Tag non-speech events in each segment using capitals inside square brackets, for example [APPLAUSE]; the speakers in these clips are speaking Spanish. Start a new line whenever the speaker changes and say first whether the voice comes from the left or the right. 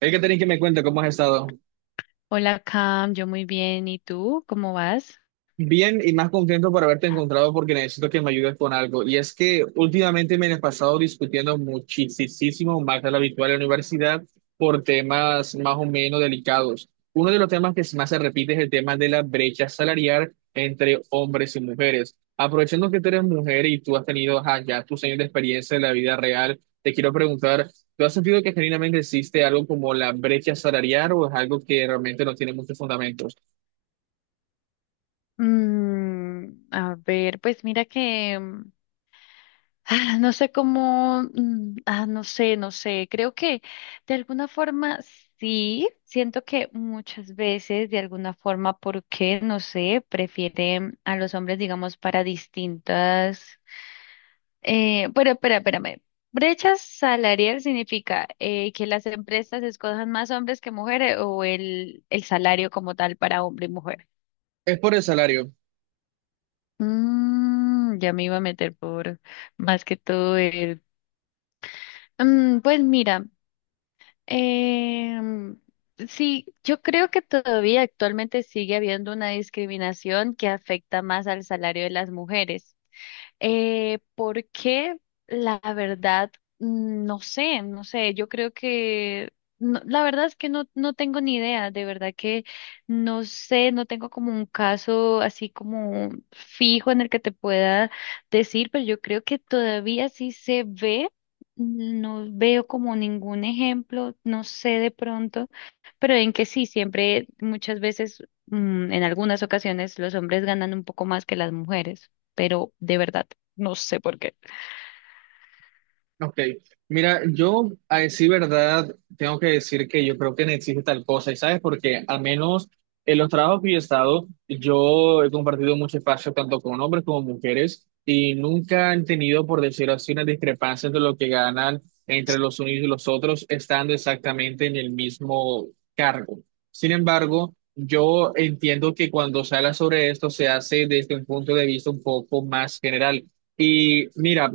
right: Hay que tener que me cuenta cómo has estado.
left: Hola Cam, yo muy bien. ¿Y tú? ¿Cómo vas?
right: Bien y más contento por haberte encontrado porque necesito que me ayudes con algo. Y es que últimamente me he pasado discutiendo muchísimo más de lo habitual en la universidad por temas más o menos delicados. Uno de los temas que más se repite es el tema de la brecha salarial entre hombres y mujeres. Aprovechando que tú eres mujer y tú has tenido ajá, ya tus años de experiencia en la vida real, te quiero preguntar, ¿tú has sentido que genuinamente existe algo como la brecha salarial o es algo que realmente no tiene muchos fundamentos?
left: A ver, pues mira que [LAUGHS] no sé cómo, no sé, no sé, creo que de alguna forma sí, siento que muchas veces de alguna forma, porque no sé, prefieren a los hombres, digamos, para distintas. Pero espera, espérame. Brecha salarial significa que las empresas escojan más hombres que mujeres o el salario como tal para hombre y mujer.
right: Es por el salario.
left: Ya me iba a meter por más que todo el... Pues mira, em, sí, yo creo que todavía actualmente sigue habiendo una discriminación que afecta más al salario de las mujeres. Porque la verdad, no sé, no sé, yo creo que, la verdad es que no, no tengo ni idea, de verdad que no sé, no tengo como un caso así como fijo en el que te pueda decir, pero yo creo que todavía sí se ve, no veo como ningún ejemplo, no sé de pronto, pero en que sí, siempre, muchas veces, en algunas ocasiones los hombres ganan un poco más que las mujeres, pero de verdad no sé por qué.
right: Ok. Mira, yo a decir verdad, tengo que decir que yo creo que no existe tal cosa. ¿Y sabes por qué? Al menos en los trabajos que yo he estado, yo he compartido mucho espacio tanto con hombres como mujeres y nunca han tenido, por decirlo así, una discrepancia entre lo que ganan entre los unos y los otros, estando exactamente en el mismo cargo. Sin embargo, yo entiendo que cuando se habla sobre esto se hace desde un punto de vista un poco más general. Y mira,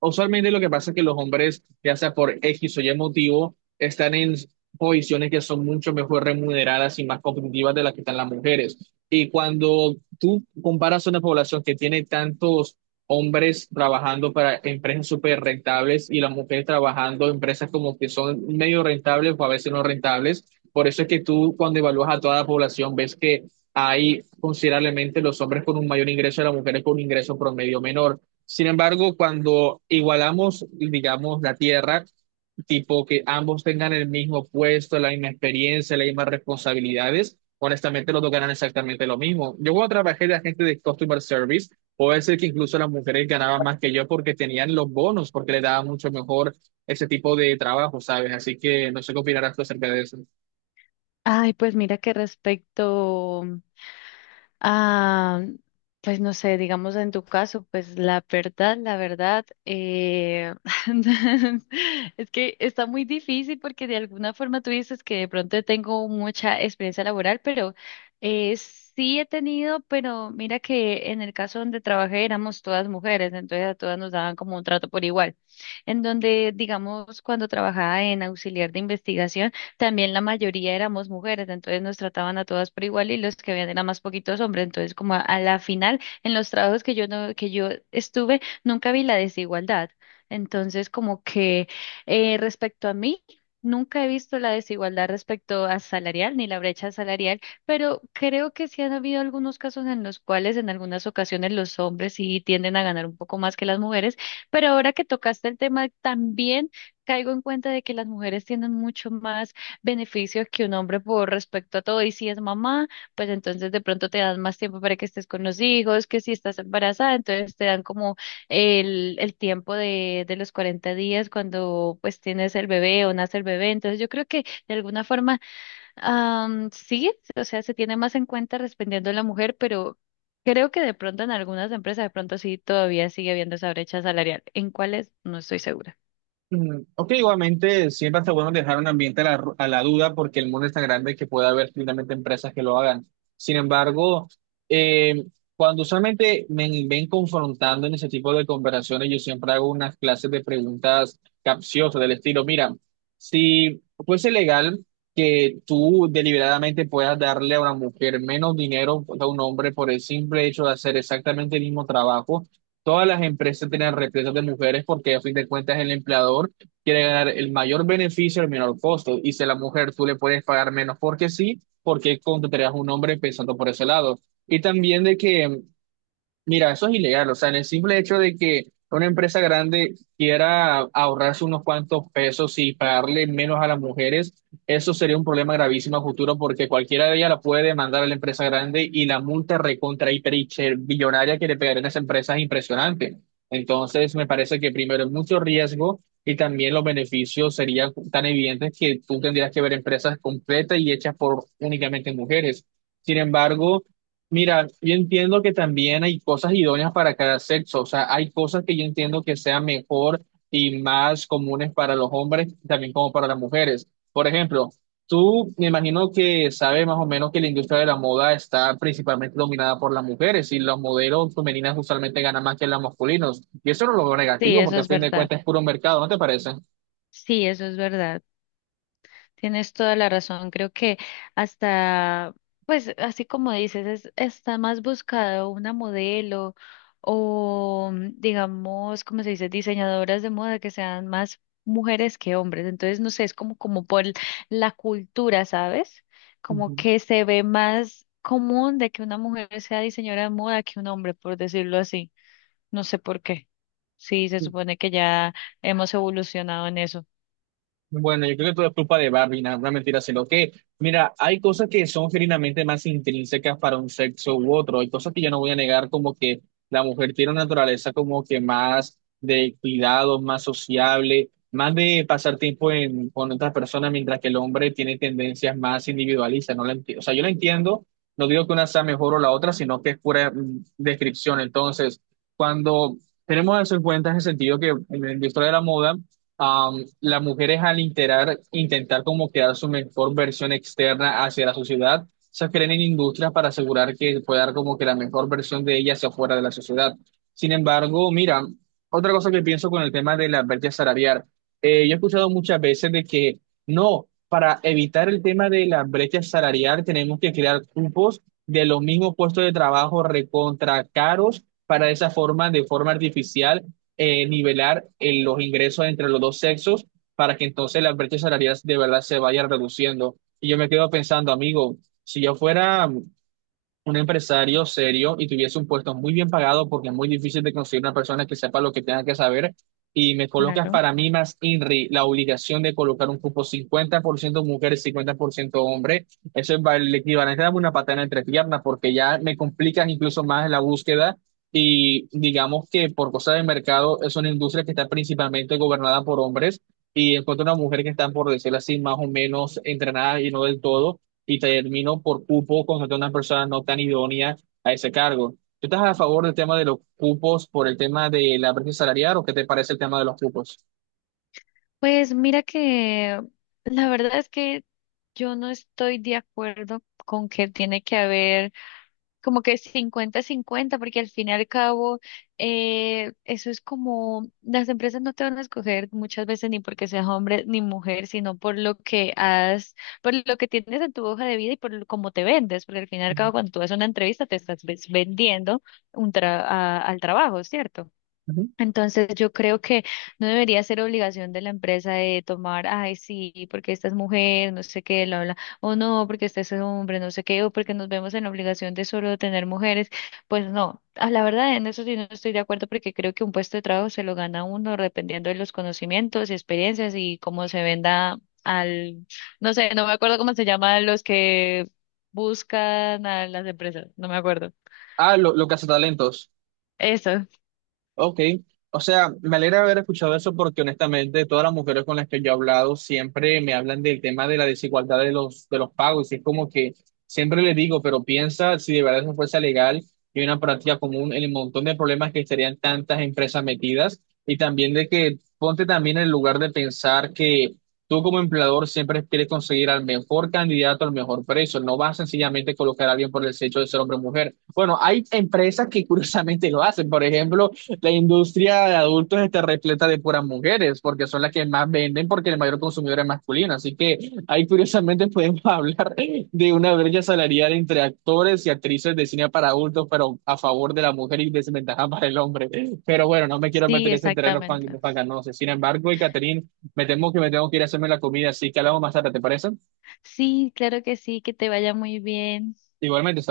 right: usualmente lo que pasa es que los hombres, ya sea por X o Y motivo, están en posiciones que son mucho mejor remuneradas y más competitivas de las que están las mujeres. Y cuando tú comparas una población que tiene tantos hombres trabajando para empresas súper rentables y las mujeres trabajando en empresas como que son medio rentables o a veces no rentables, por eso es que tú cuando evalúas a toda la población ves que hay considerablemente los hombres con un mayor ingreso y las mujeres con un ingreso promedio menor. Sin embargo, cuando igualamos, digamos, la tierra, tipo que ambos tengan el mismo puesto, la misma experiencia, las mismas responsabilidades, honestamente los dos ganan exactamente lo mismo. Yo cuando trabajé de agente de customer service, puede ser que incluso las mujeres ganaban más que yo porque tenían los bonos, porque les daba mucho mejor ese tipo de trabajo, ¿sabes? Así que no sé qué opinarás tú acerca de eso.
left: Ay, pues mira que respecto a, pues no sé, digamos en tu caso, pues la verdad, [LAUGHS] es que está muy difícil porque de alguna forma tú dices que de pronto tengo mucha experiencia laboral, pero sí he tenido, pero mira que en el caso donde trabajé éramos todas mujeres, entonces a todas nos daban como un trato por igual, en donde, digamos, cuando trabajaba en auxiliar de investigación, también la mayoría éramos mujeres, entonces nos trataban a todas por igual y los que habían eran más poquitos hombres, entonces como a la final en los trabajos que yo no, que yo estuve, nunca vi la desigualdad. Entonces como que respecto a mí, nunca he visto la desigualdad respecto a salarial ni la brecha salarial, pero creo que sí han habido algunos casos en los cuales en algunas ocasiones los hombres sí tienden a ganar un poco más que las mujeres, pero ahora que tocaste el tema también caigo en cuenta de que las mujeres tienen mucho más beneficios que un hombre por respecto a todo. Y si es mamá, pues entonces de pronto te dan más tiempo para que estés con los hijos, que si estás embarazada, entonces te dan como el tiempo de los 40 días cuando pues tienes el bebé o nace el bebé. Entonces yo creo que de alguna forma sí, o sea, se tiene más en cuenta respondiendo a la mujer, pero... Creo que de pronto en algunas empresas de pronto sí todavía sigue habiendo esa brecha salarial. ¿En cuáles? No estoy segura.
right: Mm, ok, igualmente siempre está bueno dejar un ambiente a la duda porque el mundo es tan grande que puede haber finalmente empresas que lo hagan. Sin embargo, eh, cuando usualmente me ven confrontando en ese tipo de conversaciones, yo siempre hago unas clases de preguntas capciosas del estilo, mira, si fuese legal que tú deliberadamente puedas darle a una mujer menos dinero que a un hombre por el simple hecho de hacer exactamente el mismo trabajo, todas las empresas tienen represas de mujeres porque a fin de cuentas el empleador quiere ganar el mayor beneficio al menor costo. Y si a la mujer tú le puedes pagar menos porque sí, ¿por qué contratarías a un hombre pensando por ese lado? Y también de que mira, eso es ilegal, o sea, en el simple hecho de que una empresa grande quiera ahorrarse unos cuantos pesos y pagarle menos a las mujeres, eso sería un problema gravísimo a futuro porque cualquiera de ellas la puede demandar a la empresa grande y la multa recontra hiper billonaria que le pegarían a esa empresa es impresionante. Entonces, me parece que primero es mucho riesgo y también los beneficios serían tan evidentes que tú tendrías que ver empresas completas y hechas por únicamente mujeres. Sin embargo, mira, yo entiendo que también hay cosas idóneas para cada sexo, o sea, hay cosas que yo entiendo que sean mejor y más comunes para los hombres, también como para las mujeres. Por ejemplo, tú me imagino que sabes más o menos que la industria de la moda está principalmente dominada por las mujeres y los modelos femeninas usualmente ganan más que los masculinos. Y eso no lo veo
left: Sí,
right: negativo
left: eso
right: porque a
left: es
right: fin de
left: verdad.
right: cuentas es puro mercado, ¿no te parece?
left: Sí, eso es verdad. Tienes toda la razón. Creo que hasta, pues así como dices, está más buscado una modelo o, digamos, como se dice, diseñadoras de moda que sean más mujeres que hombres. Entonces, no sé, es como por la cultura, ¿sabes? Como
right: Ujú.
left: que se ve más común de que una mujer sea diseñadora de moda que un hombre, por decirlo así. No sé por qué. Sí, se supone que ya hemos evolucionado en eso.
right: Bueno, yo creo que todo es culpa de Barbie, no, una mentira, lo que, mira, hay cosas que son genuinamente más intrínsecas para un sexo u otro, hay cosas que yo no voy a negar, como que la mujer tiene una naturaleza como que más de cuidado, más sociable, más de pasar tiempo en, con otras personas, mientras que el hombre tiene tendencias más individualistas, no la enti- o sea, yo la entiendo, no digo que una sea mejor o la otra, sino que es pura descripción, entonces, cuando tenemos eso en cuenta en el sentido que en la historia de la moda, las mujeres al intentar como crear su mejor versión externa hacia la sociedad, se creen en industrias para asegurar que pueda dar como que la mejor versión de ellas hacia fuera de la sociedad. Sin embargo, mira, otra cosa que pienso con el tema de la brecha salarial. Yo he escuchado muchas veces de que no, para evitar el tema de la brecha salarial tenemos que crear cupos de los mismos puestos de trabajo recontra caros para de esa forma, de forma artificial nivelar los ingresos entre los dos sexos para que entonces las brechas salariales de verdad se vayan reduciendo. Y yo me quedo pensando, amigo, si yo fuera un empresario serio y tuviese un puesto muy bien pagado porque es muy difícil de conseguir una persona que sepa lo que tenga que saber. Y me colocas
left: Claro.
right: para mí más INRI la obligación de colocar un cupo 50% mujeres, 50% hombres. El equivalente a darme una patada entre piernas porque ya me complican incluso más la búsqueda. Y digamos que por cosa de mercado es una industria que está principalmente gobernada por hombres y encuentro una mujer que está, por decirlo así, más o menos entrenada y no del todo y terminó por cupo contrató a una persona no tan idónea a ese cargo. ¿Tú estás a favor del tema de los cupos por el tema de la brecha salarial o qué te parece el tema de los cupos?
left: Pues mira que la verdad es que yo no estoy de acuerdo con que tiene que haber como que cincuenta-cincuenta porque al fin y al cabo eso es como las empresas no te van a escoger muchas veces ni porque seas hombre ni mujer, sino por lo que has, por lo que tienes en tu hoja de vida y cómo te vendes, porque al fin y al cabo cuando tú haces una entrevista te estás vendiendo al trabajo, ¿cierto?
right: Ujú.
left: Entonces yo creo que no debería ser obligación de la empresa de tomar, ay, sí, porque esta es mujer, no sé qué, bla, bla, o no, porque este es hombre, no sé qué, o porque nos vemos en la obligación de solo tener mujeres. Pues no, a la verdad en eso sí no estoy de acuerdo porque creo que un puesto de trabajo se lo gana uno dependiendo de los conocimientos y experiencias y cómo se venda al, no sé, no me acuerdo cómo se llaman los que buscan a las empresas, no me acuerdo.
right: Ah, lo
left: Eso,
right: ok, o sea, me alegra haber escuchado eso porque honestamente todas las mujeres con las que yo he hablado siempre me hablan del tema de la desigualdad de los pagos y es como que siempre les digo, pero piensa si de verdad eso fuese legal y una práctica común en el montón de problemas que estarían tantas empresas metidas y también de que ponte también en el lugar de pensar que tú como empleador siempre quieres conseguir al mejor candidato al mejor precio, no vas sencillamente a colocar a alguien por el hecho de ser hombre o mujer. Bueno, hay empresas que [LAUGHS] curiosamente lo hacen, por ejemplo la industria de adultos está repleta de puras mujeres, porque son las que más venden, porque el mayor consumidor es masculino. Así que ahí curiosamente podemos [LAUGHS] hablar de una brecha salarial entre actores y actrices de cine para adultos, pero a favor de la mujer y desventaja para el hombre. Pero bueno, no me quiero
left: sí,
right: meter en ese terreno
left: exactamente.
right: fanganoso. Sin embargo, y Catherine, me temo que me tengo que ir a hacerme la comida, así que hablamos más tarde, ¿te parece?
left: Sí, claro que sí, que te vaya muy bien.
right: Igualmente, saludos.